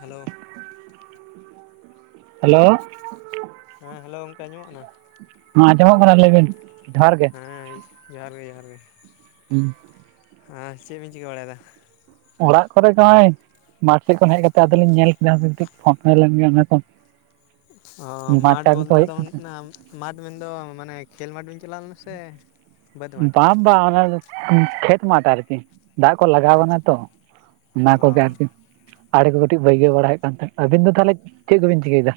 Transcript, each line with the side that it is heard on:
left: Hello
right: hello
left: ᱦᱮᱸ hello ᱜᱚᱝᱠᱮ ᱟᱸᱡᱚᱢᱚᱜ ᱠᱟᱱᱟ᱾
right: ᱦᱚᱸ ᱟᱸᱡᱚᱢᱚᱜ ᱠᱟᱱᱟ ᱞᱟᱹᱭᱵᱤᱱ ᱡᱚᱦᱟᱨ ᱜᱮ᱾
left: ᱦᱮᱸ ᱡᱚᱦᱟᱨ ᱜᱮ ᱡᱚᱦᱟᱨ ᱜᱮ᱾
right: ᱦᱩᱸ
left: ᱦᱮᱸ ᱪᱮᱜ ᱵᱤᱱ ᱪᱤᱠᱟᱹ ᱵᱟᱲᱟᱭᱮᱫᱟ?
right: ᱚᱲᱟᱜ ᱠᱚᱨᱮ ᱜᱮ ᱦᱚᱜᱼᱚᱭ ᱢᱟᱴᱷ ᱥᱮᱜ ᱠᱷᱚᱱ ᱦᱮᱡ ᱠᱟᱛᱮ ᱟᱫᱚ ᱞᱤᱧ ᱧᱮᱞ ᱠᱮᱫᱟ ᱦᱟᱯᱮ ᱠᱟᱹᱴᱤᱡ ᱯᱷᱳᱱ ᱞᱮᱱᱜᱮ ᱚᱱᱮᱠᱚ᱾
left: ᱚᱸ ᱢᱟᱴᱷ ᱵᱚᱞᱛᱮ
right: ᱦᱩᱭᱩᱜ
left: ᱫᱚ
right: ᱠᱟᱱ
left: ᱚᱱᱟ ᱢᱟᱴᱷ ᱢᱮᱱᱫᱚ ᱢᱟᱱᱮ ᱠᱷᱮᱞ ᱢᱟᱴᱷ ᱵᱤᱱ ᱪᱟᱞᱟᱣ ᱞᱮᱱᱟ ᱥᱮ ᱵᱟᱹᱫᱽ ᱢᱟᱴᱷ
right: ᱵᱟᱸ ᱵᱟᱸ ᱚᱱᱟ ᱠᱷᱮᱛ ᱢᱟᱴᱷ ᱟᱨᱠᱤ᱾ ᱫᱟᱜ ᱠᱚ ᱞᱟᱜᱟᱣ ᱠᱟᱱᱟ
left: ᱟᱪᱪᱷᱟ
right: ᱛᱚ ᱚᱱᱟ
left: ᱚ
right: ᱠᱚᱜᱮ ᱟᱨᱠᱤ᱾ ᱟᱲᱮ ᱠᱚ ᱠᱟᱹᱴᱤᱡ ᱵᱟᱹᱭᱜᱟᱹᱣ ᱵᱟᱲᱟ ᱦᱳᱭᱳᱜ ᱠᱟᱱ ᱛᱟᱦᱮᱸᱫ᱾ ᱟᱹᱵᱤᱱ ᱫᱚ ᱛᱟᱦᱞᱮ ᱪᱮᱫ ᱠᱚᱵᱤᱱ ᱪᱤᱠᱟᱹᱭᱫᱟ?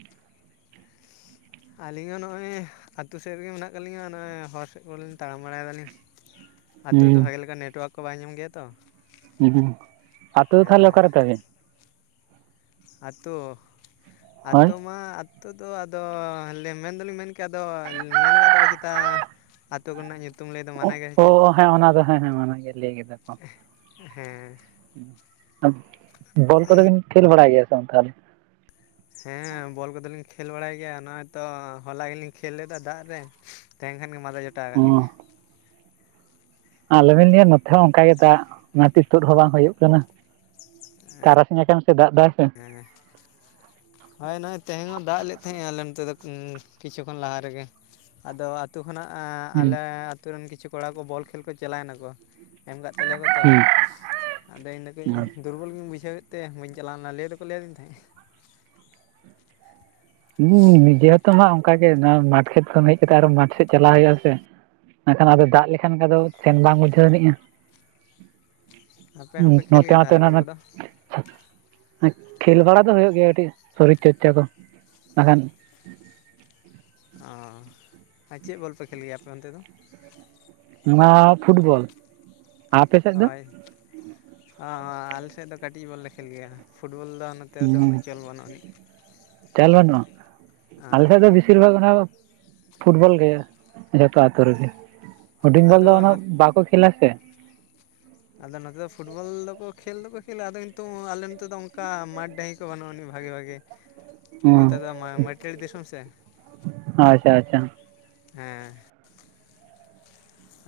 left: ᱟᱹᱞᱤᱧ ᱦᱚᱸ ᱱᱚᱜ ᱚᱭ ᱟᱛᱳ ᱥᱮᱜ ᱨᱤᱜᱤ ᱢᱮᱱᱟᱜ ᱠᱟᱜ ᱞᱤᱧᱟ ᱱᱚᱜᱼᱚᱭ ᱦᱚᱨ ᱥᱮᱫ ᱠᱚᱨᱮᱞᱤᱧ ᱛᱟᱲᱟᱢ ᱵᱟᱲᱟᱭ ᱫᱟᱞᱤᱧ᱾ ᱟᱛᱳᱫᱚ
right: ᱦᱩᱸ
left: ᱵᱷᱟᱜᱮ ᱞᱮᱠᱟ ᱱᱮᱴᱳᱣᱟᱨᱠ ᱠᱚ ᱵᱟᱭ ᱧᱟᱢ ᱜᱮᱭᱟ ᱛᱚ᱾
right: ᱦᱩᱸ ᱟᱛᱳ ᱫᱚ ᱛᱟᱦᱞᱮ
left: ᱦᱮᱸ
right: ᱚᱠᱟ ᱨᱮᱛᱟ ᱵᱤᱱ?
left: ᱟᱛᱳ
right: ᱦᱳᱭ
left: ᱟᱛᱳ ᱢᱟ ᱟᱛᱳ ᱫᱚ ᱟᱫᱚ ᱢᱮᱱᱫᱚᱞᱤᱧ ᱢᱮᱱ ᱠᱮᱭᱟ ᱟᱫᱚ ᱢᱮᱱ ᱠᱟᱫ ᱫᱚᱠᱚ ᱪᱮᱛᱟ ᱟᱛᱳ ᱠᱚᱨᱮᱱᱟᱜ ᱧᱩᱛᱩᱢ ᱞᱟᱹᱭ ᱫᱚ ᱢᱟᱱᱟ ᱜᱮᱭᱟ ᱥᱮ
right: ᱚ
left: ᱪᱮᱫ
right: ᱦᱮᱸ ᱚᱱᱟ ᱫᱚ ᱦᱮᱸ ᱦᱮᱸ ᱚᱱᱟᱜᱮ ᱞᱟᱹᱭ ᱠᱮᱫᱟ ᱠᱚ
left: ᱮᱸᱦ᱾ ᱦᱮᱸ
right: ᱵᱚᱞ ᱠᱚᱫᱚ ᱵᱤᱱ ᱠᱷᱮᱞ ᱵᱟᱲᱟᱭ ᱜᱮᱭᱟ ᱛᱚ ᱛᱟᱦᱚᱞᱮ?
left: ᱦᱮᱸ ᱵᱚᱞ ᱠᱚᱫᱚᱞᱤᱧ ᱠᱷᱮᱞ ᱵᱟᱲᱟᱭ ᱜᱮᱭᱟ ᱱᱚᱜᱼᱚᱭ ᱛᱚ ᱦᱚᱞᱟ ᱜᱮᱞᱤᱧ ᱠᱷᱮᱞ ᱞᱮᱫᱟ ᱫᱟᱜ ᱨᱮ᱾ ᱛᱟᱦᱮᱧ ᱠᱷᱟᱱ ᱜᱮ ᱢᱟᱸᱫᱟ ᱡᱚᱴᱟᱣ ᱠᱟᱫ ᱞᱤᱧᱟᱹ᱾
right: ᱚ ᱟᱞᱚᱵᱤᱱ ᱞᱟᱹᱭᱟ ᱱᱚᱛᱷᱮ ᱦᱚᱸ ᱚᱱᱠᱟ ᱜᱮ ᱫᱟᱜ ᱚᱱᱟᱛᱮ ᱛᱩᱫ ᱦᱚᱸ ᱵᱟᱝ ᱦᱩᱭᱩᱜ ᱠᱟᱱᱟ ᱛᱟᱨᱟ ᱱᱟᱥᱮ ᱱᱟᱥᱮ ᱫᱟᱜ ᱫᱟᱭ ᱥᱮ
left: ᱦᱮᱸ ᱦᱳᱭ ᱱᱚᱜᱼᱚᱭ ᱛᱮᱦᱮᱧ ᱦᱚᱸ ᱫᱟᱜ ᱞᱮᱫ ᱛᱟᱦᱮᱸ ᱟᱭ ᱟᱞᱮ ᱱᱚᱛᱮ ᱫᱚ ᱠᱤᱪᱷᱩ ᱠᱷᱚᱱ ᱞᱟᱦᱟ ᱨᱮᱜᱮ᱾ ᱟᱫᱚ ᱟᱛᱳ ᱠᱷᱚᱱᱟᱜ ᱟᱸ
right: ᱦᱩᱸ
left: ᱟᱞᱮ ᱟᱹᱛᱩ ᱨᱮᱱ ᱠᱤᱪᱷᱩ ᱠᱚᱲᱟ ᱠᱚ ᱵᱚᱞ ᱠᱷᱮᱞ ᱠᱚ ᱪᱟᱞᱟᱭᱱᱟᱠᱚ᱾ ᱮᱢ ᱠᱟᱫ ᱛᱟᱞᱮᱭᱟᱠᱚ ᱛᱚ᱾
right: ᱦᱩᱸ
left: ᱟᱫᱚ ᱤᱧᱫᱚ ᱠᱟᱹᱡ ᱫᱩᱨᱵᱚᱞ ᱜᱤᱧ ᱵᱩᱡᱷᱟᱹᱣᱮᱫ ᱛᱮ ᱵᱟᱹᱧ ᱪᱟᱞᱟᱣᱱᱟ᱾ ᱱᱟ ᱞᱟᱹᱭ ᱫᱚᱠᱚ ᱞᱟᱹᱭᱟᱫᱤᱧ ᱛᱟᱦᱮᱸᱫ᱾
right: ᱦᱩᱸ ᱱᱤᱡᱮ ᱦᱚᱸᱛᱚ ᱢᱟ ᱚᱱᱠᱟ ᱜᱮ ᱱᱚᱣᱟ ᱢᱟᱴᱷ ᱠᱷᱮᱛ ᱠᱷᱚᱱ ᱦᱮᱡ ᱠᱟᱛᱮ ᱟᱨᱦᱚᱸ ᱢᱟᱴᱷ ᱥᱮᱫ ᱪᱟᱞᱟᱭ ᱦᱳᱭᱳᱜ ᱟ ᱥᱮ᱾ ᱱᱟᱜᱠᱷᱟᱱ ᱟᱫᱚ ᱫᱟᱜ ᱞᱮᱠᱷᱟᱱ ᱜᱮ ᱟᱫᱚ ᱥᱮᱱ ᱵᱟᱝ ᱵᱩᱡᱷᱟᱹᱣ ᱟᱱᱤᱡᱼᱟ᱾
left: ᱟᱯᱮ
right: ᱦᱩ
left: ᱦᱚᱸᱯᱮ ᱠᱷᱮᱞ
right: ᱱᱚᱛᱮ
left: ᱜᱮᱭᱟ
right: ᱢᱟᱛᱚ
left: ᱛᱟᱦᱚᱞᱮ ᱵᱚᱞ
right: ᱮᱱᱚᱜ
left: ᱠᱚᱫᱚ
right: ᱠᱷᱮᱞ ᱵᱟᱲᱟ ᱫᱚ ᱦᱳᱭᱳᱜ ᱜᱮᱭᱟ ᱠᱟᱹᱴᱤᱡ ᱥᱚᱨᱤᱨ ᱪᱚᱨᱪᱟ ᱠᱚ᱾ ᱱᱟᱜᱠᱷᱟᱱ
left: ᱚᱻ᱾ ᱟᱨ ᱪᱮᱜ ᱵᱚᱞ ᱯᱮ ᱠᱷᱮᱞ ᱜᱮᱭᱟ ᱟᱯᱮ ᱚᱱᱛᱮ ᱫᱚ?
right: ᱱᱚᱣᱟ ᱯᱷᱩᱴᱵᱚᱞ᱾ ᱟᱯᱮ ᱥᱮᱫ ᱫᱚ
left: ᱦᱳᱭ᱾ ᱟ ᱟᱞᱮᱥᱮᱫ ᱫᱚ ᱠᱟᱹᱴᱤᱡ ᱵᱚᱞ ᱞᱮ ᱠᱷᱮᱞ ᱜᱮᱭᱟ᱾ ᱯᱷᱩᱴᱵᱚᱞ ᱫᱚ ᱦᱟᱱᱮ ᱱᱚᱛᱮ ᱨᱮᱫᱚ ᱩᱱᱟᱹᱜ
right: ᱦᱩᱸ
left: ᱪᱚᱞ ᱵᱟᱹᱱᱩᱜ ᱟᱹᱱᱤᱡ
right: ᱪᱟᱞ ᱵᱟᱹᱱᱩᱜᱼᱟ ᱟᱞᱮ ᱥᱮᱫ ᱫᱚ ᱵᱮᱥᱤᱨ ᱵᱷᱟᱜᱽ ᱚᱱᱟ ᱯᱷᱩᱴᱵᱚᱞ ᱜᱮ ᱡᱷᱚᱛᱚ ᱟᱛᱳ ᱨᱮᱜᱮ᱾ ᱦᱩᱰᱤᱝ ᱵᱚᱞ ᱫᱚ
left: ᱟᱫᱚ
right: ᱩᱱᱟᱹᱜ
left: ᱱᱚᱛ
right: ᱵᱟᱠᱚ ᱠᱷᱮᱞᱟ ᱥᱮ᱾
left: ᱟᱫᱚ ᱱᱚᱛᱮ ᱫᱚ ᱯᱷᱩᱴᱵᱚᱞ ᱫᱚᱠᱚ ᱠᱷᱮᱞ ᱫᱚᱠᱚ ᱟᱫᱚ ᱠᱤᱱᱛᱩ ᱟᱞᱮ ᱱᱚᱛᱮ ᱫᱚ ᱚᱱᱠᱟ ᱢᱟᱴᱷ ᱰᱟᱺᱦᱤ ᱠᱚ ᱵᱟᱹᱱᱩᱜ ᱟᱹᱱᱤᱡ ᱵᱷᱟᱜᱮ ᱵᱷᱟᱜᱮ᱾
right: ᱦᱩᱸ
left: ᱱᱚᱛᱮ ᱫᱚ ᱢᱟ-ᱢᱟᱹᱴᱩᱭᱟᱹᱲ ᱫᱤᱥᱚᱢ ᱥᱮ᱾
right: ᱟᱪᱪᱷᱟ ᱟᱪᱪᱷᱟ
left: ᱦᱮᱸ᱾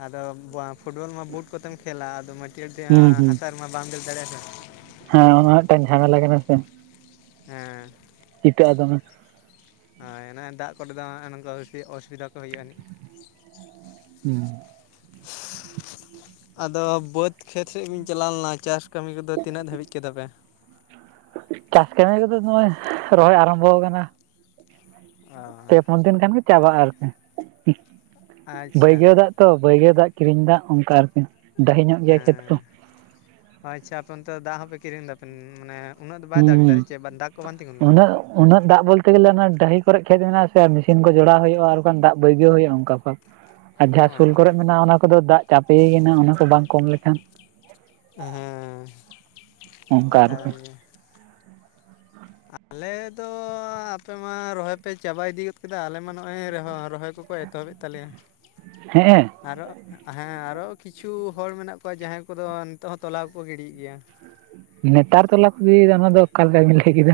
left: ᱟᱫᱚ ᱵᱟ ᱯᱷᱩᱴᱵᱚᱞ ᱢᱟ ᱵᱩᱴ ᱠᱚᱛᱮᱢ ᱠᱷᱮᱞᱟ, ᱟᱫᱚ
right: ᱦᱩᱸ
left: ᱢᱟᱹᱴᱤᱭᱟᱹᱲ
right: ᱦᱩᱸ
left: ᱦᱟᱥᱟ ᱨᱮᱢᱟ ᱵᱟᱢ ᱫᱟᱹᱲ ᱫᱟᱲᱮᱭᱟᱜᱼᱟ ᱥᱮ᱾
right: ᱦᱮᱸ ᱚᱱᱟ ᱢᱤᱫᱴᱟᱝ ᱡᱷᱟᱢᱮᱞᱟ ᱠᱟᱱᱟ ᱥᱮ᱾
left: ᱦᱮᱸ᱾
right: ᱪᱤᱴᱟᱹᱜ-ᱟ ᱫᱚᱢᱮ᱾
left: ᱦᱳᱭ ᱚᱱᱮ ᱫᱟᱜ ᱠᱚᱨᱮ ᱫᱚ ᱱᱚ-ᱚᱭ ᱱᱚᱝᱠᱟ ᱚᱥᱩᱵᱤᱫᱷᱟ ᱠᱚ ᱦᱩᱭᱩᱜ ᱟᱹᱱᱤᱡ᱾
right: ᱦᱮᱸ᱾
left: ᱟᱫᱚ ᱵᱟᱹᱫᱽ ᱠᱷᱮᱛ ᱥᱮᱫ ᱵᱤᱱ ᱪᱟᱞᱟᱣ ᱞᱮᱱᱟ ᱪᱟᱥ ᱠᱟᱹᱢᱤ ᱠᱚᱫᱚ ᱛᱤᱱᱟᱹᱜ ᱫᱷᱟᱹᱵᱤᱡ ᱠᱮᱫᱟ ᱯᱮ?
right: ᱪᱟᱥ ᱠᱟᱹᱢᱤ ᱠᱚᱫᱚ ᱱᱚᱜᱼᱚᱭ ᱨᱚᱦᱚᱭ ᱟᱨᱟᱢᱵᱣ ᱟᱠᱟᱱᱟ᱾
left: ᱚ
right: ᱯᱮ ᱯᱩᱱ ᱫᱤᱱ ᱠᱷᱟᱱᱜ ᱪᱟᱵᱟᱜᱼᱟ ᱟᱨᱠᱤ᱾
left: ᱟᱪᱪᱷᱟ
right: ᱵᱟᱹᱭᱜᱟᱹᱣ ᱫᱟᱜ ᱛᱚ ᱵᱟᱹᱭᱜᱟᱹᱣ ᱫᱟᱜ, ᱠᱤᱨᱤᱧ ᱫᱟᱜ ᱚᱱᱠᱟ ᱟᱨᱠᱤ᱾ ᱰᱟᱹᱦᱤ ᱧᱚᱜ ᱜᱮᱭᱟ ᱠᱷᱮᱛ ᱠᱚ᱾
left: ᱳ ᱟᱪᱪᱷᱟ ᱟᱯᱮ ᱚᱱᱛᱮ ᱫᱟᱜ ᱦᱚᱸ ᱯᱮ ᱠᱤᱨᱤᱧ ᱫᱟᱯᱮ᱾ ᱢᱟᱱᱮ ᱩᱱᱟᱹᱜ ᱫᱚ ᱵᱟᱭ
right: ᱦᱩᱸ
left: ᱫᱟᱜᱽ ᱮᱫᱟ
right: ᱦᱩᱸ
left: ᱥᱮ ᱪᱮᱫ ᱵᱟᱝ ᱫᱟᱜᱽ ᱠᱚ ᱵᱟᱝ ᱛᱤᱸᱜᱩᱱ ᱠᱟᱱᱟ?
right: ᱩᱱᱟᱹᱜ ᱫᱟᱜ ᱵᱚᱞᱛᱮ ᱜᱮᱞᱮ ᱚᱱᱟ ᱰᱟᱹᱦᱤᱨᱮ ᱠᱷᱮᱛ ᱩᱱᱟᱹᱜ ᱫᱟᱜ ᱩᱱᱟᱹᱜ ᱫᱟᱜ ᱵᱚᱞᱛᱮ ᱜᱮᱞᱮ ᱚᱱᱟ ᱰᱟᱺᱦᱤ ᱠᱚᱨᱮ ᱠᱷᱮᱛ ᱢᱮᱱᱟᱜᱼᱟ ᱥᱮ ᱟᱨ ᱢᱮᱥᱤᱱ ᱠᱚ ᱡᱚᱲᱟᱣ ᱦᱩᱭᱩᱜᱼᱟ ᱟᱨ ᱵᱟᱝᱠᱷᱟᱱ ᱫᱟᱜ ᱵᱟᱹᱭᱟᱜᱟᱣ ᱦᱩᱭᱩᱜᱼᱟ ᱚᱱᱠᱟ ᱠᱚ᱾
left: [inaudible]
right: ᱟᱨ ᱡᱟᱦᱟᱸ ᱥᱳᱞ ᱠᱚᱨᱮᱜ ᱢᱮᱱᱟᱜᱼᱟ ᱚᱱᱟ ᱠᱚᱫᱚ ᱫᱟᱜ ᱪᱟᱯᱮᱭ ᱠᱟᱱᱟ ᱚᱱᱟ ᱠᱚ ᱵᱟᱝ ᱠᱚᱢ ᱞᱮᱠᱷᱟᱱ᱾
left: ᱦᱮᱸ ᱠᱟᱛᱷᱟ
right: ᱚᱱᱠᱟ
left: ᱠᱟᱱ
right: ᱟᱨᱠᱤ
left: ᱜᱮᱭᱟ᱾ ᱟᱞᱮ ᱫᱚ ᱟ ᱟᱯᱮ ᱢᱟ ᱨᱚᱦᱚᱭ ᱯᱮ ᱪᱟᱵᱟ ᱤᱫᱤ ᱜᱚᱫ ᱠᱮᱫᱟ᱾ ᱟᱞᱮ ᱢᱟ ᱱᱚᱜᱼᱚᱭ ᱨᱚᱦᱚᱭ ᱠᱚᱠᱚ ᱮᱛᱚᱦᱚᱵᱮᱫ ᱛᱟᱞᱮᱭᱟ᱾
right: ᱦᱮᱸᱜ-ᱮ᱾
left: ᱟᱨᱚ ᱦᱮᱸ ᱟᱨᱚ ᱠᱤᱪᱷᱩ ᱦᱚᱲ ᱢᱮᱱᱟᱜ ᱠᱚᱣᱟ ᱡᱟᱦᱟᱸᱭ ᱠᱚᱫᱚ ᱱᱤᱛᱚᱜ ᱦᱚᱸ ᱛᱚᱞᱟ ᱠᱚᱠᱚ ᱜᱤᱰᱤᱭᱮᱫ ᱜᱮᱭᱟ᱾
right: ᱱᱮᱛᱟᱨ ᱛᱚᱞᱟ ᱠᱚ ᱜᱤᱲᱤᱭᱮᱫᱟ ᱚᱱᱟ ᱫᱚ ᱚᱠᱟᱞ ᱞᱮᱠᱟ ᱵᱤᱱ ᱞᱟᱹᱭ ᱠᱮᱫᱟ᱾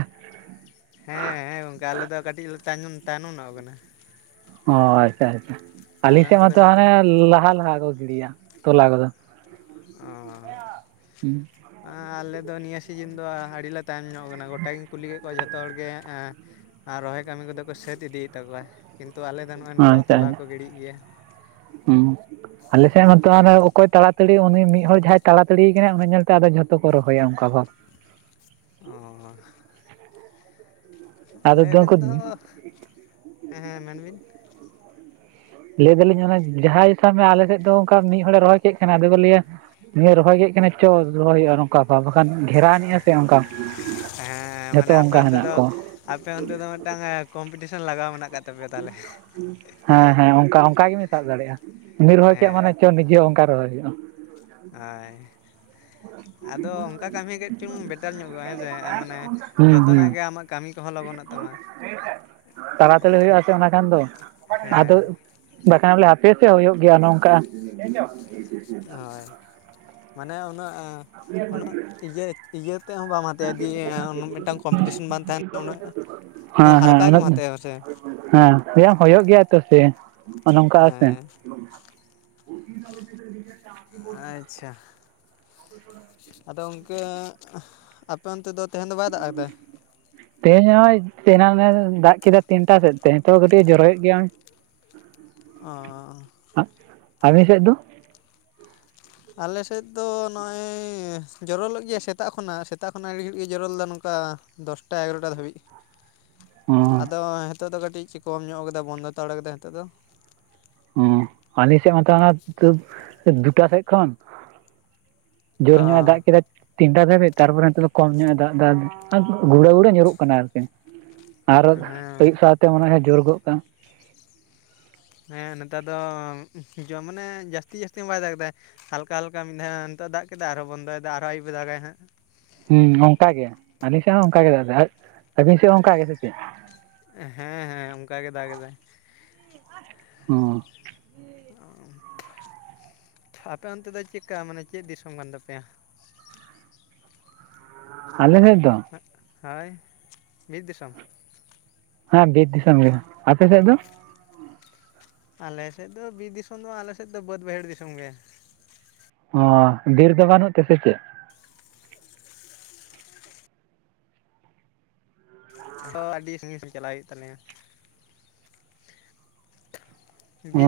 left: ᱦᱮᱸ ᱦᱮᱸ ᱜᱚᱝᱠᱮ ᱟᱞᱮ ᱫᱚ ᱠᱟᱹᱴᱤᱡ ᱞᱮ ᱛᱟᱭᱱᱚᱢ ᱛᱟᱭᱱᱚᱢ ᱧᱚᱜ ᱠᱟᱱᱟ᱾
right: ᱚ ᱟᱪᱪᱷᱟ ᱟᱪᱪᱷᱟ
left: ᱟᱞᱮ
right: ᱟᱹᱞᱤᱧ ᱥᱮᱫ
left: ᱚᱱᱛᱮ ᱫᱚ
right: ᱢᱟᱛᱚ
left: ᱠᱟᱹᱴᱤᱡ
right: ᱦᱟᱱᱮ ᱞᱟᱦᱟ ᱞᱟᱦᱟ ᱠᱚ ᱜᱤᱰᱤᱭᱟ, ᱛᱚᱞᱟ ᱠᱚᱫᱚ᱾
left: ᱚ᱾
right: ᱦᱩᱸ
left: ᱟᱸ ᱟᱞᱮ ᱫᱚ ᱱᱤᱭᱟᱹ ᱥᱤᱡᱤᱱ ᱫᱚ ᱟᱹᱰᱤ ᱞᱮ ᱛᱟᱭᱚᱢ ᱧᱚᱜ ᱠᱟᱱᱟ᱾ ᱜᱳᱴᱟ ᱜᱤᱧ ᱠᱩᱞᱤ ᱠᱮᱫ ᱠᱚᱣᱟ ᱡᱷᱚᱛᱚ ᱦᱚᱲ ᱜᱮ ᱮᱸ ᱟᱨ ᱨᱚᱦᱚᱭ ᱠᱟᱹᱢᱤ ᱠᱚᱫᱚ ᱠᱚ ᱥᱟᱹᱛ ᱤᱫᱤᱭᱮᱫ ᱛᱟᱠᱚᱣᱟ ᱠᱤᱱᱛᱩ ᱟᱞᱮ ᱫᱚ ᱱᱚᱜ-ᱚᱭ ᱱᱤᱛᱚᱜ ᱦᱚᱸ ᱛᱚᱞᱟ ᱠᱚ ᱜᱤᱲᱤᱭᱮᱜ ᱜᱮᱭᱟ᱾
right: ᱦᱮᱸ᱾ ᱟᱞᱮ ᱥᱮᱜ ᱢᱟᱛᱚ ᱚᱠᱚᱭ ᱛᱟᱲᱟᱛᱟᱹᱲᱤ ᱩᱱᱤ ᱢᱤᱜ ᱦᱚᱲ ᱡᱟᱦᱟᱸᱭ ᱛᱟᱲᱟᱛᱟᱹᱲᱤᱭ ᱟᱠᱟᱱᱟᱭ ᱩᱱᱤ ᱧᱮᱞᱛᱮ ᱟᱫᱚ ᱡᱷᱚᱛᱚ ᱠᱚ ᱨᱚᱦᱚᱭᱟ ᱚᱱᱠᱟ ᱵᱷᱟᱜ᱾
left: ᱟᱻ
right: ᱟᱫᱚ
left: ᱟᱞᱮ
right: ᱩᱱᱠᱩ
left: ᱨᱮᱱ ᱫᱚ, ᱦᱮᱸ ᱢᱮᱱ ᱵᱤᱱᱼᱼ
right: ᱞᱟᱹᱭ ᱮᱫᱟᱞᱤᱧ ᱚᱱᱟ ᱡᱟᱦᱟᱸᱭ ᱦᱤᱥᱟᱹᱵ ᱢᱮ ᱟᱞᱮ ᱥᱮᱜ ᱫᱚ ᱚᱱᱠᱟ ᱢᱤᱜ ᱦᱚᱲᱮ ᱨᱚᱦᱚᱭ ᱠᱮᱫ ᱠᱷᱟᱱ ᱟᱫᱚ ᱠᱚ ᱞᱟᱹᱭᱟᱼᱼ ᱩᱱᱤᱭ ᱨᱚᱦᱚᱭ ᱠᱮᱜ ᱠᱷᱟᱱᱮ ᱪᱚ ᱨᱚᱦᱚᱭ ᱦᱩᱭᱩᱜᱼᱟ ᱟᱨᱦᱚᱸ᱾ ᱚᱠᱟ ᱵᱟᱵᱠᱷᱟᱱ ᱜᱷᱮᱨᱟ ᱱᱤᱭᱟ ᱛᱮ ᱚᱱᱠᱟ
left: ᱦᱮᱸ
right: ᱡᱷᱚᱛᱚ
left: ᱢᱟᱱᱮ ᱟᱯᱮ
right: ᱚᱱᱠᱟ
left: ᱚᱱᱛᱮ
right: ᱦᱮᱱᱟᱜ
left: ᱫᱚ
right: ᱠᱚᱣᱟ᱾
left: ᱟᱯᱮ ᱚᱱᱛᱮ ᱫᱚ ᱢᱤᱫᱴᱟᱝ ᱠᱚᱢᱯᱤᱴᱤᱥᱚᱱ ᱞᱟᱜᱟᱣ ᱢᱮᱱᱟᱜ ᱟᱠᱟᱫ ᱛᱟᱯᱮᱭᱟ ᱛᱟᱦᱞᱮ᱾
right: ᱦᱮᱸ ᱦᱮᱸ ᱚᱱᱠᱟ ᱚᱱᱠᱟ ᱜᱮ ᱵᱮᱱ ᱥᱟᱵ ᱫᱟᱲᱮᱭᱟᱜᱼᱟ ᱩᱱᱤ ᱨᱚᱦᱚᱭ ᱠᱮᱜᱼᱟ, ᱢᱟᱱᱮ
left: ᱦᱮᱸ
right: ᱪᱚ ᱱᱤᱡᱮ ᱦᱚᱸ ᱚᱱᱠᱟ ᱨᱚᱦᱚᱭ ᱦᱩᱭᱩᱜᱼᱟ᱾
left: ᱦᱚᱭ, ᱟᱫᱚ ᱚᱱᱠᱟ ᱠᱟᱹᱢᱤ ᱠᱮᱫ ᱪᱚᱝ ᱵᱮᱴᱟᱨ ᱧᱚᱜᱚᱜᱼᱟ ᱦᱮᱸ ᱥᱮ ᱢᱟᱱᱮᱼᱼ
right: ᱦᱩᱸ ᱦᱩᱸ
left: ᱡᱚᱛᱚᱱᱟᱜ ᱜᱮ ᱟᱢᱟᱜ ᱠᱟᱹᱢᱤ ᱠᱚᱦᱚᱸ ᱞᱚᱜᱚᱱᱚᱜ ᱛᱟᱢᱟ᱾
right: ᱛᱟᱲᱟᱛᱟᱹᱲᱤ ᱦᱩᱭᱩᱜ-ᱟ ᱥᱮ ᱚᱱᱟ ᱠᱷᱟᱱ ᱫᱚ ᱟᱫᱚᱼᱼ
left: ᱦᱮᱸ
right: ᱵᱟᱠᱷᱟᱱ ᱵᱚᱞᱮ ᱦᱟᱯᱮ ᱥᱮ ᱦᱩᱭᱩᱜ ᱜᱮᱭᱟ ᱱᱚᱝᱠᱟ᱾ [unintelligible]
left: ᱦᱚᱭ ᱢᱟᱱᱮ ᱩᱱᱟᱹᱜᱼᱼ ᱩᱱᱟᱹᱜ ᱤᱭᱟᱹ ᱤᱭᱟᱹ ᱛᱮᱦᱚᱸ ᱵᱟᱢ ᱦᱟᱛᱟᱣᱼᱟ, ᱤᱫᱤᱭᱟᱹ ᱢᱤᱫᱴᱟᱱ ᱠᱚᱢᱯᱤᱴᱤᱥᱮᱱ ᱵᱟᱝ ᱛᱟᱦᱮᱸᱱᱟ ᱩᱱᱟᱹᱜᱼᱼ
right: ᱦᱚᱸ ᱦᱚᱸ ᱦᱮᱸ ᱦᱩᱭᱩᱜ ᱜᱮᱭᱟ ᱛᱚ ᱥᱮ ᱱᱚᱝᱠᱟᱜ-ᱟ ᱥᱮ᱾
left: ᱦᱮᱸ
right: [inaudible] [inaudible]
left: ᱟᱪᱪᱷᱟ᱾ ᱟᱫᱚ ᱜᱚᱝᱠᱮ ᱟᱯᱮ ᱚᱱᱛᱮ ᱫᱚ ᱛᱮᱦᱮᱱ ᱫᱚ ᱵᱟᱭ ᱫᱟᱜ ᱟᱠᱟᱫᱟ?
right: ᱛᱮᱦᱮᱧ ᱱᱚᱜᱼᱚᱭ ᱮᱱᱟᱝ ᱱᱚᱜ ᱫᱟᱜ ᱠᱮᱫᱟ ᱛᱤᱱᱴᱟ ᱥᱮᱫ ᱛᱮ ᱱᱤᱛᱚᱜ ᱠᱟᱹᱴᱤᱡ ᱡᱚᱨᱚᱭᱮᱫ ᱜᱮᱭᱟᱭ᱾
left: ᱚᱻ
right: ᱟᱵᱮᱱ ᱥᱮᱜ ᱫᱚ?
left: ᱟᱞᱮ ᱥᱮᱫ ᱫᱚ ᱱᱚᱜᱼᱚᱭ ᱡᱚᱨᱚᱞᱮᱫ ᱜᱮᱭᱟᱭ ᱥᱮᱛᱟᱜ ᱠᱷᱚᱱᱟᱜ ᱥᱮᱛᱟᱜ ᱠᱷᱚᱱᱟᱜ ᱟᱹᱰᱤ ᱜᱷᱟᱹᱲᱤᱡ ᱜᱮ ᱡᱚᱨᱚᱞᱮᱫᱟ ᱱᱚᱝᱠᱟ ᱫᱚᱥᱴᱟ ᱮᱜᱟᱨᱚᱴᱟ ᱫᱷᱟᱹᱵᱤᱡ᱾
right: ᱚᱸ
left: ᱟᱫᱚ ᱱᱤᱛᱚᱜ ᱫᱚ ᱠᱟᱹᱴᱤᱡ ᱠᱚᱢ ᱧᱚᱜ ᱠᱟᱫᱟ ᱵᱚᱱᱫᱚ ᱦᱟᱛᱟᱲ ᱠᱟᱫᱟᱭ ᱱᱤᱛᱚᱜ ᱫᱚ᱾
right: ᱦᱩᱸ ᱟᱞᱮ ᱥᱮᱜ ᱦᱚᱸ ᱢᱟᱛᱚ ᱚᱱᱟ ᱮᱠ ᱫᱩᱴᱟ ᱥᱮᱫ ᱠᱷᱚᱱ ᱡᱩᱨ
left: ᱚ
right: ᱧᱚᱜ ᱮ ᱫᱟᱜ ᱠᱮᱫᱟ ᱛᱤᱱᱴᱟ ᱫᱷᱟᱹᱵᱤᱡ ᱛᱟᱨᱯᱚᱨᱮ ᱱᱤᱛᱚᱜ ᱫᱚ ᱠᱚᱢ ᱧᱚᱜ ᱮ ᱫᱟᱜ ᱮᱫᱟ᱾ ᱜᱷᱩᱲᱟᱹ ᱜᱷᱩᱲᱟᱹ ᱧᱩᱨᱩᱜ ᱠᱟᱱᱟ ᱟᱨᱠᱤ ᱟᱨ
left: ᱦᱮᱸ
right: ᱟᱹᱭᱩᱵ ᱥᱟᱶᱛᱮ ᱢᱚᱱᱮ ᱡᱩᱨ ᱜᱚᱫ ᱠᱟᱜᱼᱟ᱾
left: ᱦᱮᱸ ᱱᱮᱛᱟᱨ ᱫᱚ ᱡᱚ ᱢᱟᱱᱮ ᱡᱟᱹᱥᱛᱤ ᱡᱟᱹᱥᱛᱤ ᱦᱚᱸ ᱵᱟᱭ ᱫᱟᱜ ᱟᱠᱫᱟ᱾ ᱦᱟᱞᱠᱟ ᱦᱟᱞᱠᱟ ᱢᱤᱫᱷᱟᱣ ᱱᱤᱛᱚᱜ ᱮ ᱫᱟᱜ ᱠᱮᱫᱟ, ᱟᱨᱦᱚᱸ ᱵᱚᱱᱫᱚᱭᱮᱫᱟ ᱟᱨᱚ ᱟᱭᱩᱵ ᱮ ᱫᱟᱜᱟᱭ ᱦᱟᱸᱜ᱾
right: ᱦᱩᱸ ᱚᱱᱠᱟ ᱜᱮ ᱟᱹᱞᱤ ᱥᱮᱜ ᱦᱚᱸ ᱚᱱᱠᱟ ᱜᱮ ᱫᱟᱜ ᱮᱫᱟᱭ ᱟᱹᱵᱤᱱ ᱥᱮᱜ ᱦᱚᱸ ᱚᱱᱠᱟ ᱜᱮ ᱥᱮ ᱪᱮᱜ?
left: ᱦᱮᱸ ᱦᱮᱸ ᱚᱱᱠᱟ ᱜᱮ ᱫᱟᱜ ᱮᱫᱟᱭ᱾
right: ᱦᱚᱸ᱾
left: [unintelligible] [inaudible] ᱟᱯᱮ ᱚᱱᱛᱮ ᱫᱚ ᱪᱮᱜᱠᱟ? ᱢᱟᱱᱮ ᱪᱮᱜ ᱫᱤᱥᱚᱢ ᱠᱟᱱ ᱛᱟᱯᱮᱭᱟ?
right: ᱟᱞᱮ ᱥᱮᱜ ᱫᱚ
left: ᱦᱚᱭ ᱵᱤᱨ ᱫᱤᱥᱚᱢ?
right: ᱦᱮᱸ ᱵᱮᱨ ᱫᱤᱥᱚᱢ ᱜᱮ᱾ ᱟᱯᱮ ᱥᱮᱜ ᱫᱚ?
left: ᱟᱞᱮ ᱥᱮᱜ ᱫᱚ ᱵᱤᱨ ᱫᱤᱥᱚᱢ ᱫᱚ ᱵᱟᱝ ᱟᱞᱮ ᱥᱮᱜ ᱫᱚ ᱵᱟᱹᱫᱽ ᱵᱟᱹᱭᱦᱟᱹᱲ ᱫᱤᱥᱚᱢ ᱜᱮ᱾
right: ᱚ ᱵᱤᱨ ᱫᱚ ᱵᱟᱹᱱᱩᱜ ᱛᱮ ᱥᱮ ᱪᱮᱜ?
left: [unintelligible] ᱟᱹᱰᱤ ᱥᱟᱹᱜᱤᱧ ᱥᱟᱹᱜᱤᱧ ᱪᱟᱞᱟᱜ ᱦᱩᱭᱩᱜ ᱛᱟᱞᱮᱭᱟ᱾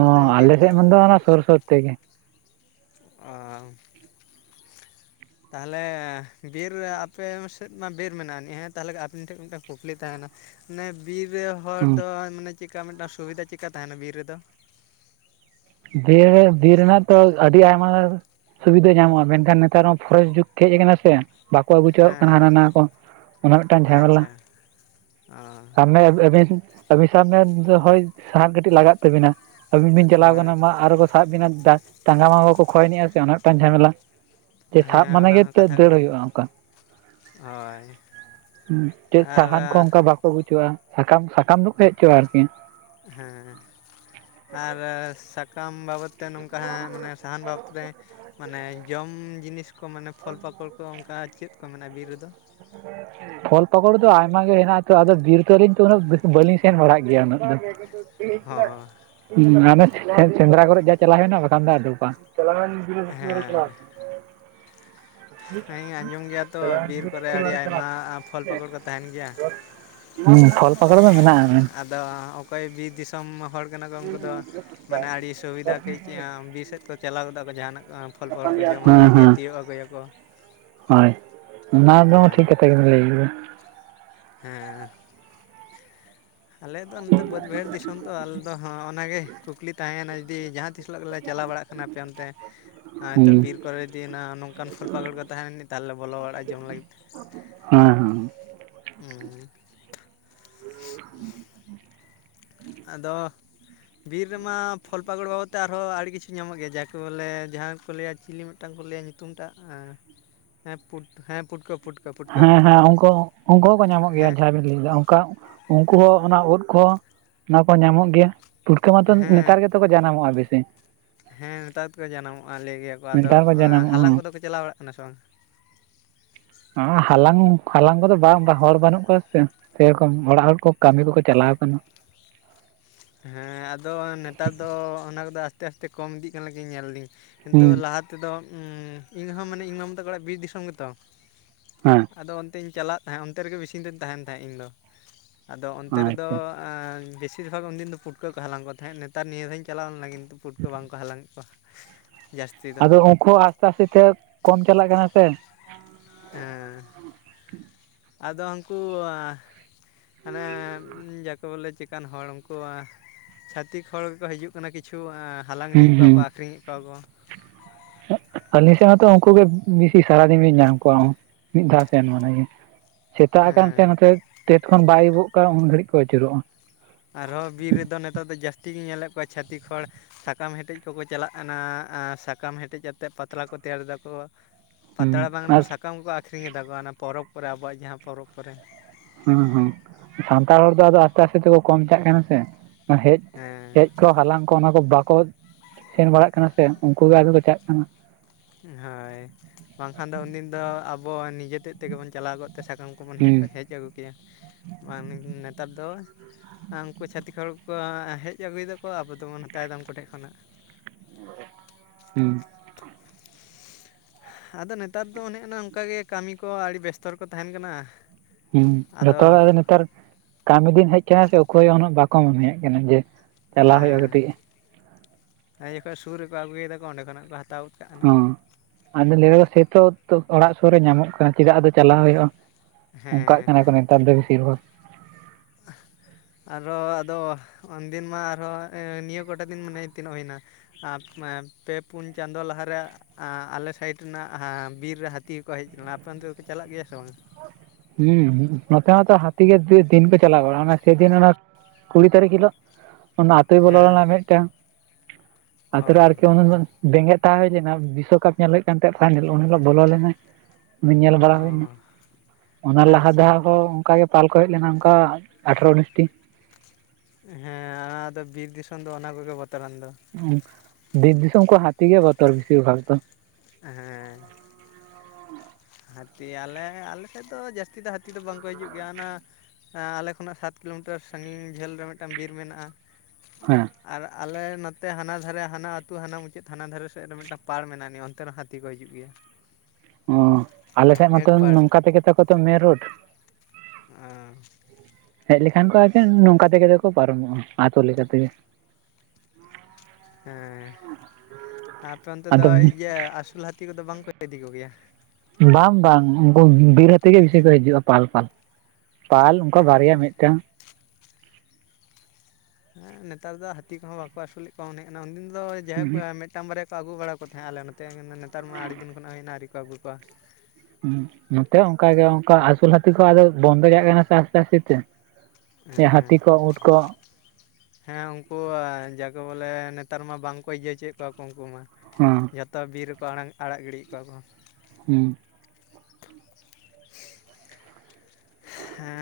right: ᱚ
left: ᱛᱟᱞᱮᱭᱟ ᱵᱤᱨ ᱵᱤᱨ
right: ᱟᱞᱮ ᱥᱮᱜ ᱢᱟ ᱫᱚ ᱚᱱᱟ ᱥᱩᱨ ᱥᱩᱨ ᱛᱮᱜᱮ᱾
left: ᱟᱻ ᱛᱟᱦᱞᱮ ᱵᱤᱨ ᱟᱯᱮ ᱥᱮᱫ ᱢᱟ ᱵᱤᱨ ᱢᱮᱱᱟᱜᱼᱟ, ᱱᱤᱦᱟᱹᱛ ᱛᱟᱦᱞᱮ ᱟᱹᱵᱤᱱ ᱴᱷᱮᱱ ᱢᱤᱫᱴᱮᱱ ᱠᱩᱠᱞᱤ ᱛᱟᱦᱮᱸᱱᱟᱼᱼ ᱱᱮ ᱵᱤᱨ ᱨᱮ ᱦᱚᱫ
right: ᱦᱩᱸ
left: ᱫᱚ ᱢᱟᱱᱮ ᱪᱮᱜ ᱠᱟ ᱢᱤᱜᱴᱟᱝ ᱥᱩᱵᱤᱫᱟ ᱪᱮᱜ ᱠᱟ ᱛᱟᱦᱮᱱᱟ ᱵᱤᱨ ᱨᱮᱫᱚ?
right: ᱫᱮ ᱵᱤᱨ ᱱᱟᱜ ᱛᱚ ᱟᱹᱰᱤ ᱟᱭᱢᱟ ᱥᱩᱵᱤᱫᱟ ᱧᱟᱢᱚᱜᱼᱟ, ᱢᱮᱱ ᱠᱷᱟᱱ ᱱᱮᱛᱟᱨ ᱦᱚᱸ ᱯᱷᱨᱚ ᱡᱩᱜᱽ ᱠᱷᱮᱡ ᱠᱟᱱᱟ ᱥᱮ ᱵᱟᱠᱚ ᱟᱜᱩ ᱪᱚᱣᱟᱜ ᱠᱟᱱᱟ
left: ᱦᱮᱸ
right: ᱦᱟᱱᱟ ᱱᱟ ᱠᱚ, ᱚᱱᱟ ᱢᱤᱜᱴᱟᱝ ᱡᱷᱟᱢᱮᱞᱟ᱾
left: ᱟᱪᱪᱷᱟ ᱚ
right: ᱥᱟᱵᱢᱮ ᱟᱵᱤ-ᱟᱵᱤᱱ, ᱟᱵᱤ ᱥᱟᱵᱢᱮ ᱫᱚ ᱦᱚᱭ
left: [inaudible] ᱦᱳᱭ᱾
right: ᱜᱚ ᱥᱟᱵ ᱵᱤᱱᱟ ᱫᱟ ᱴᱟᱸᱜᱟ-ᱢᱟᱣᱟ ᱠᱚ ᱠᱷᱚᱭᱱᱤᱜᱼᱟ ᱥᱮ ᱚᱱᱟ ᱢᱮᱜᱴᱟᱝ ᱡᱷᱟᱢᱮᱞᱟ, ᱪᱮ ᱥᱟᱵ
left: ᱦᱮᱸ
right: ᱢᱟᱱᱮ
left: ᱚᱱᱟ
right: ᱜᱮ
left: ᱦᱚᱸ
right: ᱛᱮ
left: ᱠᱟᱛᱷᱟ ᱠᱟᱱ
right: ᱫᱟᱹᱲ
left: ᱜᱮᱭᱟ
right: ᱦᱩᱭᱩᱜᱼᱟ ᱚᱝᱠᱟ᱾
left: ᱦᱳᱭ
right: ᱩᱸ ᱪᱮᱜ
left: ᱟᱨ
right: ᱥᱟᱦᱟᱱ ᱠᱚ ᱚᱝᱠᱟ ᱵᱟ- -ᱠᱚ ᱜᱩᱪᱚᱣᱟ, ᱥᱟᱠᱟᱢ, ᱥᱟᱠᱟᱢ ᱫᱚᱠᱚ ᱦᱮᱡ ᱪᱚᱣᱟ ᱟᱨᱠᱤ᱾
left: ᱦᱮᱸ, ᱟᱨ ᱥᱟᱠᱟᱢ ᱵᱟᱵᱚᱫ ᱛᱮ ᱱᱚᱝᱠᱟ ᱦᱟᱸ ᱢᱟᱱᱮ ᱥᱟᱦᱟᱱ ᱵᱟᱵᱚᱛ ᱯᱮᱸ ᱢᱟᱱᱮ ᱡᱚᱢ ᱡᱤᱱᱤᱥ ᱠᱚ ᱢᱟᱱᱮ ᱯᱷᱚᱞ, ᱯᱟᱠᱚᱞ ᱠᱚ ᱚᱝᱠᱟ ᱪᱮᱫ ᱠᱚ ᱢᱮᱱᱟᱜᱼᱟ ᱵᱤᱨ ᱨᱮᱫᱚ?
right: [inaudible] ᱯᱷᱚᱞ, ᱯᱟᱠᱚᱲ ᱫᱚ ᱟᱭᱢᱟ ᱜᱮ ᱦᱮᱱᱟᱜ ᱟᱛᱚ ᱟᱫᱚ ᱵᱤᱨ ᱛᱚ, ᱨᱤᱧ ᱛᱚ ᱩᱱᱟᱹᱜ ᱵᱤᱥᱤ ᱵᱟᱹᱞᱤᱧ ᱥᱮᱱ ᱵᱟᱲᱟᱜ ᱜᱮᱭᱟ ᱩᱱᱟᱹᱜ ᱫᱚ᱾
left: ᱦᱚᱸ
right: ᱮ [inaudible] ᱥᱮᱸᱫᱽᱨᱟ ᱠᱚᱨᱮ ᱡᱟ ᱪᱟᱞᱟᱣ ᱦᱩᱭᱱᱟ ᱵᱟᱠᱷᱟᱱ ᱟᱫᱚ ᱵᱟᱝ᱾ [inaudible]
left: ᱦᱮᱸᱻᱧ ᱟᱸᱡᱚᱢ ᱜᱮᱭᱟ ᱛᱚ ᱵᱤᱨ ᱠᱚᱨᱮ ᱟᱹᱲᱤ ᱟᱭᱢᱟ ᱯᱷᱚᱞ, ᱯᱟᱠᱚᱲ ᱠᱚ ᱛᱟᱦᱮᱱ ᱜᱮᱸᱭᱟ᱾
right: ᱦᱩᱸ ᱯᱷᱚᱞ, ᱯᱟᱠᱟᱲ ᱫᱚ ᱢᱮᱱᱟᱜᱼᱟ᱾
left: ᱟᱫᱚ ᱚᱠᱚᱭ ᱵᱤ ᱫᱤᱥᱚᱢ ᱦᱚᱲ ᱠᱟᱱᱟ ᱠᱚ ᱩᱝᱠᱩ ᱫᱚ ᱢᱟᱱᱮ ᱟᱹᱲᱤ ᱥᱩᱵᱤᱫᱟ ᱠᱟᱹᱡ ᱪᱮ ᱟᱸ ᱵᱤ ᱥᱮᱫ ᱠᱚ ᱪᱟᱞᱟᱣ ᱜᱚᱫᱚᱜ ᱟᱠᱚ, ᱡᱟᱦᱟᱱᱟᱜ ᱠᱚᱸ ᱯᱷᱚᱞ, ᱯᱟᱠᱚᱲ ᱠᱚ ᱡᱚᱢ ᱟᱹᱜᱩᱭ ᱜᱮᱭᱟ, ᱛᱤᱭᱳᱜ ᱟᱹᱜᱩᱭᱟᱠᱚ,
right: ᱦᱚᱭ, ᱚᱱᱟ ᱫᱚ
left: ᱦᱳᱭ
right: ᱴᱷᱤᱠ ᱠᱟᱛᱷᱟ ᱜᱮᱵᱤᱱ ᱞᱟᱹᱭ ᱠᱟᱫᱟ᱾
left: ᱦᱮᱸ, ᱟᱞᱮ ᱫᱚ ᱱᱚᱛᱮ ᱵᱟᱹᱫᱽ ᱵᱟᱹᱭᱦᱟᱹᱲ ᱫᱤᱥᱚᱱ ᱛᱚ ᱟᱞ ᱫᱚ᱾ ᱦᱚᱸ ᱚᱱᱟ ᱜᱮ ᱠᱩᱠᱞᱤ ᱛᱟᱦᱮᱸᱭᱮᱱᱟ ᱫᱤ ᱡᱟᱦᱟᱸ ᱛᱤᱥ ᱞᱳᱜ ᱜᱮᱞᱮ ᱪᱟᱞᱟ ᱵᱟᱲᱟᱜ ᱠᱟᱱᱟ ᱟᱯᱮ ᱚᱱᱛᱮ ᱟ
right: ᱦᱩᱸ
left: ᱫᱚ ᱵᱤᱨ
right: ᱦᱮᱸ
left: ᱠᱚᱨᱮ ᱫᱤ ᱱᱟ ᱱᱚᱝᱠᱟᱱ ᱯᱷᱚᱞ, ᱯᱟᱠᱚᱲ ᱠᱚ ᱛᱟᱦᱮᱱ, ᱱᱤ ᱛᱟᱞᱮ ᱵᱚᱞᱚ ᱵᱟᱲᱟᱜ ᱡᱚᱢ ᱞᱟᱹᱜᱤᱫ᱾
right: ᱦᱟᱸ, ᱦᱟᱸ᱾
left: ᱩᱸ᱾ ᱟᱸᱫᱚ ᱵᱤᱨ ᱨᱮᱢᱟ ᱯᱷᱚᱞ, ᱯᱟᱠᱚᱲ ᱵᱟᱵᱚᱛ ᱛᱮ ᱟᱨᱦᱚ ᱟᱹᱲᱤ ᱠᱤᱪᱷᱩ ᱧᱟᱢᱚᱜ ᱜᱮᱭᱟ᱾ ᱡᱟ ᱠᱮ ᱵᱚᱞᱮ ᱡᱟᱸᱦᱟ ᱠᱚ ᱞᱟᱹᱭᱟ ᱪᱤᱞᱤ ᱢᱤᱫ- -ᱴᱟᱝ ᱠᱚ ᱞᱟᱹᱭᱟ ᱧᱩᱛᱩᱢᱴᱟᱜ ᱟᱸ ᱦᱮᱸ, ᱦᱮᱸ ᱯᱩᱴ, ᱯᱩᱴᱠᱟᱹ ᱯᱩᱴᱠᱟᱹ
right: ᱦᱮᱸ-ᱦᱮᱸ, ᱩᱝᱠᱩ, ᱩᱝᱠᱩ ᱦᱚᱸᱠᱚ ᱧᱟᱢᱚᱜ ᱜᱮᱭᱟ
left: ᱦᱮᱸ
right: ᱡᱷᱟᱸ ᱵᱤᱱ ᱞᱟᱹᱭᱫᱟ ᱚᱝᱠᱟ ᱩᱝᱠᱩ ᱦᱚᱸ, ᱚᱱᱟ ᱩᱫ ᱠᱚ, ᱚᱱᱟ ᱠᱚ ᱧᱟᱢᱚᱜ ᱜᱮᱭᱟ᱾ ᱯᱩᱴᱠᱟᱹ ᱢᱟᱛᱚᱱ
left: ᱦᱮᱸ
right: ᱱᱮᱛᱟᱨ ᱜᱮᱛᱚ ᱠᱚ ᱡᱟᱱᱟᱢᱚᱜᱼᱟ ᱵᱮᱥᱤ᱾
left: ᱦᱮᱸ, ᱱᱮᱛᱟᱛ ᱠᱚ ᱡᱟᱱᱟᱢᱚᱜᱼᱟ ᱞᱟᱹᱭ ᱜᱮᱭᱟ ᱠᱚ ᱟᱫᱚ
right: ᱱᱮᱛᱟᱨ
left: ᱟᱸ
right: ᱡᱟᱱᱟᱢᱚᱜᱼᱟ
left: ᱦᱟᱞᱟᱝ
right: ᱦᱚᱸ
left: ᱠᱚᱫᱚ ᱠᱚ ᱪᱟᱞᱟᱣ ᱵᱟᱲᱟᱜ ᱠᱟᱱᱟ ᱥᱮ ᱵᱟᱝ?
right: ᱚᱸᱻ ᱦᱟᱞᱟᱝ, ᱯᱷᱟᱞᱟᱝ ᱠᱚᱫᱚ ᱵᱟᱝ ᱵᱟ ᱦᱚᱲ ᱵᱟᱱᱩᱜ ᱠᱚᱣᱟ ᱥᱮ᱾ ᱥᱮ ᱠᱚᱢ ᱚᱲᱟᱜ ᱦᱚᱲ ᱠᱚ ᱠᱟᱢᱤ ᱠᱚ-ᱠᱚ ᱪᱟᱞᱟᱣ ᱠᱟᱱᱟ᱾
left: ᱦᱮᱸ, ᱟᱫᱚ ᱱᱮᱛᱟᱫᱽ ᱫᱚ ᱚᱱᱟ ᱠᱚᱫᱚ ᱟᱥᱛᱮ-ᱟᱥᱛᱮ ᱠᱚᱢ ᱫᱤᱜ ᱠᱟᱱ ᱞᱮᱠᱟᱹᱧ ᱧᱮᱞᱫᱤᱧ᱾ ᱤᱱᱛᱩ
right: ᱦᱩᱸ
left: ᱞᱟᱦᱟ ᱛᱮᱫᱚ ᱩᱸ ᱤᱧᱦᱚᱸ ᱢᱟᱱᱮ ᱤᱧ ᱢᱟᱢᱩ ᱛᱟᱠᱚ ᱚᱲᱟᱜ ᱵᱤᱨ ᱫᱤᱥᱚᱢ ᱜᱮᱛᱚ᱾
right: ᱮᱸ᱾
left: ᱟᱫᱚ ᱚᱱᱛᱮᱹᱧ ᱪᱟᱞᱟᱜ ᱛᱟᱦᱮᱸᱜ, ᱚᱱᱛᱮ ᱨᱮᱜᱮ ᱵᱮᱥᱤᱧ ᱫᱩᱧ ᱛᱟᱦᱮᱱ ᱛᱟ ᱤᱧᱫᱚ, ᱟᱫᱚ ᱚᱱᱛᱮ ᱨᱮᱫᱚ
right: ᱟᱪᱪᱷᱟ
left: ᱟᱸ ᱵᱮᱥᱤᱨ ᱵᱷᱟᱜᱽ ᱩᱱᱫᱤᱱ ᱯᱩᱴᱠᱟᱹ ᱠᱚ, ᱦᱟᱞᱟᱝ ᱠᱚ ᱛᱷᱮᱸᱜ, ᱱᱮᱛᱟ ᱱᱤᱭᱟᱹ ᱫᱷᱟᱹᱣᱤᱧ ᱪᱟᱞᱟᱶ ᱞᱟᱹᱜᱤᱫ᱾ ᱯᱩᱴᱠᱟᱹ ᱵᱟᱝ ᱠᱚ ᱦᱟᱞᱟᱝᱮᱜ ᱠᱚᱣᱟ᱾ ᱡᱟᱹᱥᱛᱤ ᱫᱚ
right: ᱟᱫᱚ ᱩᱝᱠᱷᱩᱶ ᱟᱥᱛᱮ-ᱟᱥᱛᱮ ᱛᱮ ᱠᱚᱢ ᱪᱟᱞᱟᱜ ᱠᱟᱱᱟ ᱥᱮ᱾
left: ᱦᱮᱸ᱾ ᱟᱫᱚ ᱟᱝᱠᱩ [inaudible] ᱦᱟᱱᱮ ᱡᱟᱠᱮ ᱵᱚᱞᱮ ᱪᱮᱠᱟᱱ ᱦᱚᱲ ᱩᱱᱠᱩᱣᱟᱜ ᱪᱷᱟᱛᱤᱠ ᱦᱚᱲ ᱜᱮᱠᱚ ᱦᱤᱡᱩᱜ ᱠᱟᱱᱟ ᱠᱤᱪᱷᱩ ᱮᱸᱜ ᱦᱟᱞᱟᱝ
right: ᱦᱩᱸ
left: ᱤᱫᱤᱭᱮᱫ ᱠᱚᱣᱟ
right: ᱦᱩᱸ
left: ᱠᱚ ᱟᱠᱷᱨᱤᱧᱮᱜ ᱠᱚᱣᱟ ᱠᱚ᱾
right: ᱟᱹᱞᱤᱧ ᱥᱮᱫ ᱢᱟᱛᱚ ᱩᱱᱠᱩ ᱜᱮ ᱵᱤᱥᱤ ᱥᱟᱨᱟᱫᱤᱱ ᱵᱤᱱ ᱧᱟᱢ ᱠᱚᱣᱟ ᱦᱩᱸ ᱢᱤᱫ ᱫᱷᱟᱣ ᱥᱮᱱ ᱢᱟᱱᱮ ᱜᱮ ᱥᱮᱛᱟᱜ ᱦᱟᱠᱟᱱ ᱥᱮ
left: ᱦᱮᱸ
right: ᱱᱚᱛᱮ ᱛᱤᱥ ᱠᱷᱚᱱ ᱵᱟᱭ ᱟᱭᱩᱵᱚᱜ ᱠᱟᱱᱟ ᱩᱱ ᱜᱷᱟᱹᱲᱤᱡ ᱠᱚ ᱟᱹᱪᱩᱨᱚᱜ-ᱟ᱾
left: ᱟᱨᱦᱚ ᱵᱤᱨ ᱨᱮᱫᱚ ᱱᱮᱛᱟᱨ ᱫᱚ ᱡᱟᱹᱥᱛᱤ ᱜᱤᱧ ᱧᱮᱞᱮᱜ ᱠᱚᱣᱟ ᱪᱷᱟᱹᱛᱤᱠ ᱦᱚᱲ᱾ ᱥᱟᱠᱟᱢ ᱦᱮᱴᱮᱡ ᱠᱚᱠᱚ ᱪᱟᱞᱟᱜ ᱠᱟᱱᱟ ᱟᱨ ᱥᱟᱠᱟᱢ ᱦᱮᱴᱮᱡ ᱠᱟᱛᱮᱫ ᱯᱟᱛᱞᱟ ᱠᱚ ᱛᱮᱭᱟᱨ ᱫᱟᱠᱚ᱾
right: ᱦᱩᱸ
left: ᱯᱟᱛᱲᱟ ᱵᱟᱝ
right: ᱟᱨ
left: ᱨᱮᱦᱚᱸ ᱥᱟᱠᱟᱢ ᱠᱚᱠᱚ ᱟᱠᱷᱨᱤᱧ ᱮᱫᱟ ᱠᱚ ᱚᱱᱟ ᱯᱚᱨᱚᱵᱽ ᱠᱚᱨᱮ ᱟᱵᱚᱣᱟᱜ ᱡᱟᱦᱟᱸ ᱯᱚᱨᱚᱵᱽ ᱠᱚᱨᱮ
right: ᱦᱩᱸ ᱦᱩᱸ ᱥᱟᱱᱛᱟᱲ ᱦᱚᱲ ᱫᱚ ᱟᱫᱚ ᱟᱥᱛᱮ ᱟᱥᱛᱮ ᱛᱮᱠᱚ ᱠᱚᱢᱪᱟᱜ ᱠᱟᱱᱟ ᱥᱮ ᱦᱮᱡ
left: ᱦᱮᱸ
right: ᱦᱮᱡ ᱛᱚ ᱦᱟᱞᱟᱝ ᱠᱚ ᱚᱱᱟ ᱠᱚ ᱵᱟᱠᱚ ᱥᱮᱱ ᱵᱟᱲᱟᱜ ᱠᱟᱱᱟ ᱥᱮ ᱩᱱᱠᱩ ᱜᱮ ᱟᱫᱚ ᱠᱚ ᱪᱟᱜ ᱠᱟᱱᱟ᱾
left: ᱦᱳᱭ ᱵᱟᱝᱠᱷᱟᱱ ᱫᱚ ᱩᱱᱫᱤᱱ ᱫᱚ ᱟᱵᱚᱣᱟ ᱱᱤᱡᱮ ᱛᱮᱫ ᱛᱮᱜᱮ ᱵᱚᱱ ᱪᱟᱞᱟᱣ ᱜᱚᱫᱛᱮ ᱥᱟᱠᱟᱢ ᱠᱚ᱾ ᱠᱚᱵᱚᱱ ᱦᱮ
right: ᱦᱩᱸ
left: ᱦᱮᱡ ᱟᱹᱜᱩ ᱠᱮᱭᱟ [inaudible] ᱱᱮᱛᱟᱨ ᱫᱚ ᱟ ᱩᱱᱠᱩ ᱪᱷᱟᱹᱛᱤᱠ ᱦᱚᱲ ᱠᱚ ᱦᱮᱡ ᱟᱹᱜᱩᱭᱫᱟᱠᱚ ᱟᱵᱚ ᱫᱚᱵᱚᱱ ᱦᱟᱛᱟᱣᱫᱟ ᱩᱱᱠᱩ ᱴᱷᱮᱜ ᱠᱷᱚᱱᱟᱜ
right: ᱦᱩᱸ
left: ᱟᱫᱚ ᱱᱮᱛᱟᱨ ᱫᱚ ᱚᱱᱮ ᱚᱱᱟ ᱚᱝᱠᱟᱜᱮ ᱠᱟᱹᱢᱤ ᱠᱚ ᱟᱹᱰᱤ ᱵᱮᱥᱛᱚ ᱨᱮᱠᱚ ᱛᱟᱦᱮᱱ ᱠᱟᱱᱟ᱾
right: ᱦᱩᱸ
left: ᱟᱫᱚ
right: ᱡᱚᱛᱚ ᱦᱚᱲᱟᱜ ᱱᱮᱛᱟᱨ ᱠᱟᱹᱢᱤ ᱫᱤᱱ ᱦᱮᱡ ᱠᱟᱱᱟ ᱥᱮ ᱚᱠᱚᱭ ᱦᱚᱸ ᱩᱱᱟᱹᱜ ᱵᱟᱠᱚ ᱢᱚᱱᱮᱭᱟᱜ ᱠᱟᱱᱟ ᱡᱮ ᱪᱟᱞᱟ ᱦᱩᱭᱩᱜ-ᱟ ᱠᱟᱹᱴᱤᱡ
left: ᱮᱹᱭ ᱡᱚᱠᱷᱚᱱ ᱥᱩᱨ ᱨᱮᱠᱚ ᱟᱹᱜᱩᱭ ᱫᱟᱠᱚ ᱚᱸᱰᱮ ᱠᱷᱚᱱᱟᱜ ᱠᱚ ᱦᱟᱛᱟᱣ᱾ ᱠᱟᱜ ᱠᱟᱱᱟ
right: ᱦᱚᱸ ᱟᱫᱚ ᱞᱟᱹᱭᱫᱟᱠᱚ ᱥᱮᱛᱳ ᱛᱳ ᱚᱲᱟᱜ ᱥᱩᱨ ᱨᱮ ᱧᱟᱢᱚᱜ ᱠᱟᱱᱟ ᱪᱮᱫᱟᱜ ᱟᱫᱚ ᱪᱟᱞᱟᱣ ᱦᱩᱭᱩᱜᱼᱟ᱾ ᱚᱝᱠᱟᱜ
left: ᱦᱮᱸ
right: ᱠᱟᱱᱟ ᱠᱚ ᱱᱮᱛᱟᱨ ᱫᱚ ᱵᱤᱥᱤᱨ ᱵᱷᱟᱜᱽ
left: [inaudible] ᱟᱨᱦᱚᱸ ᱟᱫᱚ ᱩᱱᱫᱤᱱ ᱢᱟ ᱟᱨᱦᱚ ᱦᱚ ᱱᱤᱭᱟᱹ ᱠᱚᱴᱟ ᱫᱤᱱ ᱢᱟᱱᱮ ᱛᱤᱱᱟᱹᱜ ᱦᱩᱭᱱᱟ᱾ [inaudible] ᱯᱮ ᱯᱩᱱ ᱪᱟᱸᱫᱳ ᱞᱟᱦᱟᱨᱮ ᱮᱸᱜ ᱟᱞᱮ ᱥᱟᱭᱤᱰ ᱮᱸ ᱨᱮᱱᱟᱜ ᱵᱤᱨ ᱨᱮ ᱦᱟᱹᱛᱤ ᱠᱚᱠᱚ ᱦᱮᱡ ᱞᱮᱱᱟ ᱟᱯᱮ ᱚᱱᱛᱮ ᱫᱚᱠᱚ ᱪᱟᱞᱟᱜ ᱜᱮᱭᱟ ᱥᱮ ᱵᱟᱝᱟ᱾
right: ᱦᱩᱸ ᱱᱚᱛᱮ ᱦᱚᱸᱛᱚ ᱦᱟᱹᱛᱤ ᱜᱮ [inaudible] ᱫᱤᱱ ᱠᱚ ᱪᱟᱞᱟ ᱵᱟᱲᱟᱜ-ᱟ ᱥᱮᱫᱤᱱ ᱚᱱᱟ᱾ ᱠᱩᱲᱤ ᱛᱟᱨᱤᱠᱷ ᱦᱤᱞᱳᱜ ᱚᱱᱟ ᱟᱛᱳᱭ ᱵᱚᱞᱚ
left: ᱦᱮᱸ
right: ᱞᱮᱱᱟ ᱢᱮᱫᱴᱟᱝ ᱟᱛᱳ ᱨᱮ
left: ᱚ
right: ᱟᱨᱠᱤ ᱩᱱ ᱵᱮᱸᱜᱮᱫ ᱛᱟᱦᱮᱸ ᱦᱩᱭ ᱞᱮᱱᱟ ᱵᱤᱥᱥᱚᱠᱟᱯ ᱧᱮᱞ ᱦᱩᱭᱩᱜ ᱠᱟᱱ ᱛᱟᱦᱮᱸ ᱯᱷᱟᱭᱱᱮᱞ ᱩᱱ ᱦᱤᱞᱳᱜ ᱵᱚᱞᱚ ᱞᱮᱱᱟᱭ ᱩᱱᱤ ᱧᱮᱞ ᱵᱟᱲᱟ
left: ᱚ
right: ᱦᱩᱭ ᱮᱱᱟ᱾ ᱚᱱᱟ ᱞᱟᱦᱟ
left: ᱟᱪᱪᱷᱟ
right: ᱫᱚᱦᱟᱜ ᱦᱚᱸ ᱚᱱᱠᱟ ᱜᱮ ᱯᱟᱞ ᱠᱚ ᱦᱮᱡᱽ ᱞᱮᱱᱟ ᱚᱱᱠᱟ ᱟᱴᱷᱮᱨᱚ ᱩᱱᱤᱥ ᱴᱤ
left: ᱦᱮᱸᱻ ᱟᱫᱚ ᱵᱤᱨ ᱫᱤᱥᱚᱢ ᱫᱚ ᱚᱱᱟ ᱠᱚᱜᱮ ᱵᱚᱛᱚᱨ ᱟᱱ ᱫᱚ
right: ᱩᱸ ᱵᱤᱨ ᱫᱤᱥᱚᱢ ᱠᱚ ᱦᱟᱹᱛᱤ ᱜᱮ ᱵᱚᱛᱚᱨ ᱵᱮᱥᱤᱨ ᱵᱷᱟᱜ ᱫᱚ
left: ᱦᱮᱸ ᱦᱟᱹᱛᱤ ᱟᱞᱮ ᱟᱞᱮ ᱥᱮᱫ ᱫᱚ ᱡᱟᱹᱥᱛᱤ ᱫᱚ ᱦᱟᱹᱛᱤ ᱫᱚ ᱵᱟᱝ ᱠᱚ ᱦᱤᱡᱩᱜ ᱜᱮᱭᱟ ᱚᱱᱟ᱾ ᱟᱞᱮ ᱠᱷᱚᱱᱟᱜ ᱥᱟᱛ ᱠᱤᱞᱳ ᱢᱤᱴᱟᱨ ᱥᱟᱺᱜᱤᱧ ᱡᱷᱟᱹᱞ ᱨᱮ ᱢᱤᱫ ᱴᱟᱝ ᱵᱤᱨ ᱢᱮᱱᱟᱜᱼᱟ᱾
right: ᱦᱮᱸ
left: ᱟᱨ ᱟᱞᱮ ᱱᱚᱛᱮ ᱦᱟᱱᱟ ᱫᱷᱟᱨᱮ ᱦᱟᱱᱟ ᱟᱹᱛᱩ ᱦᱟᱱᱟ ᱢᱩᱪᱟᱹᱫ ᱦᱟᱱᱟ ᱫᱷᱟᱨᱮ ᱥᱮᱫ ᱨᱮ ᱢᱤᱫᱴᱟᱝ ᱯᱟᱲ ᱢᱮᱱᱟᱜ ᱱᱤᱭᱟᱹ ᱚᱱᱛᱮ ᱨᱮ ᱚᱸ ᱦᱟᱹᱛᱤ ᱠᱚ ᱦᱤᱡᱩᱜ ᱜᱮᱭᱟ᱾
right: ᱚᱸ ᱟᱞᱮ ᱥᱮᱫ
left: ᱮᱸᱠ
right: ᱢᱟᱛᱚ
left: ᱯᱟᱲ
right: ᱱᱚᱝᱠᱟ ᱛᱮ ᱜᱮ ᱛᱟᱠᱚ ᱛᱚ ᱢᱮᱱ ᱨᱳᱰ
left: ᱟᱸ
right: ᱦᱮᱡ ᱞᱮᱠᱷᱟᱱ ᱠᱚ ᱟᱫᱮ ᱱᱚᱝᱠᱟ ᱛᱮ ᱜᱮ ᱛᱚ ᱠᱚ ᱯᱟᱨᱚᱢᱚᱜᱼᱟ ᱟᱛᱳ ᱞᱮᱠᱟ ᱛᱮ ᱜᱮ
left: ᱦᱮᱸ ᱟᱯᱮ ᱚᱱᱛᱮ ᱫᱚ
right: ᱟᱫᱚ
left: ᱤᱭᱟᱹ ᱟᱹᱥᱩᱞ ᱦᱟᱹᱛᱤ ᱠᱚᱫᱚ ᱵᱟᱝ ᱠᱚ ᱤᱫᱤ ᱠᱚᱜᱮᱭᱟ᱾
right: ᱵᱟᱝ ᱵᱟᱝ ᱩᱱᱠᱩ ᱵᱤᱨ ᱦᱟᱹᱛᱤ ᱜᱮ ᱵᱤᱥᱤ ᱠᱚ ᱦᱤᱡᱩᱜᱼᱟ ᱯᱟᱞᱼᱯᱟᱞ ᱯᱟᱞ ᱚᱱᱠᱟ ᱵᱟᱨᱭᱟ
left: ᱦᱮᱸ
right: ᱢᱤᱫ ᱴᱟᱝ
left: ᱦᱮᱸ ᱱᱮᱛᱟᱨ ᱫᱚ ᱦᱟᱹᱛᱤ ᱠᱚᱦᱚᱸ ᱵᱟᱠᱚ ᱟᱹᱥᱩᱞᱮᱫ ᱠᱚᱣᱟ ᱢᱚᱱᱮ ᱦᱩᱭᱩᱜ ᱠᱟᱱᱟ ᱩᱱᱫᱤᱱ ᱫᱚ ᱡᱟᱦᱟᱸ ᱠᱩ ᱟᱸ ᱢᱮ ᱴᱟᱝ ᱵᱟᱨᱭᱟ ᱠᱚ ᱟᱹᱜᱩ ᱵᱟᱲᱟ ᱠᱚ ᱛᱟᱦᱮᱸᱫ ᱟᱞᱮ ᱱᱚᱛᱮ ᱱᱮᱛᱟᱨ ᱢᱟ ᱟᱹᱰᱤ ᱫᱤᱱ ᱠᱷᱚᱱᱟᱜ ᱦᱩᱭ ᱱᱟ ᱟᱹᱣᱨᱤ ᱠᱚ ᱟᱹᱜᱩ ᱠᱚᱣᱟ᱾
right: ᱦᱩ ᱱᱚᱛᱮ ᱚᱱᱠᱟ ᱜᱮ ᱚᱱᱠᱟ ᱟᱹᱥᱩᱞ ᱦᱟᱛᱤ ᱠᱚ ᱟᱫᱚ ᱵᱚᱱᱫᱚ ᱪᱟᱜ ᱠᱟᱱᱟ ᱥᱮ ᱟᱥᱛᱮ ᱟᱥᱛᱮᱼᱼ
left: ᱮᱸ ᱦᱮᱸ, ᱩᱱᱠᱩ ᱟᱼ ᱡᱟᱠᱮ ᱵᱚᱞᱮ, ᱱᱮᱛᱟᱨ ᱢᱟ, ᱵᱟᱝᱠᱚ ᱤᱭᱟᱹ, ᱪᱚᱭᱮᱫ ᱠᱚᱣᱟ ᱠᱚ, ᱩᱱᱠᱩ ᱢᱟ
right: ᱦᱚᱸᱻ ᱾
left: ᱡᱚᱛᱚ ᱵᱤᱨ ᱨᱮᱠᱚ, ᱟᱲᱟᱝ, ᱟᱲᱟᱜ ᱜᱤᱲᱤᱭᱮᱫ ᱠᱚᱣᱟ ᱠᱚ,
right: ᱦᱩᱸᱻ ᱾
left: ᱦᱮᱸᱻ ᱾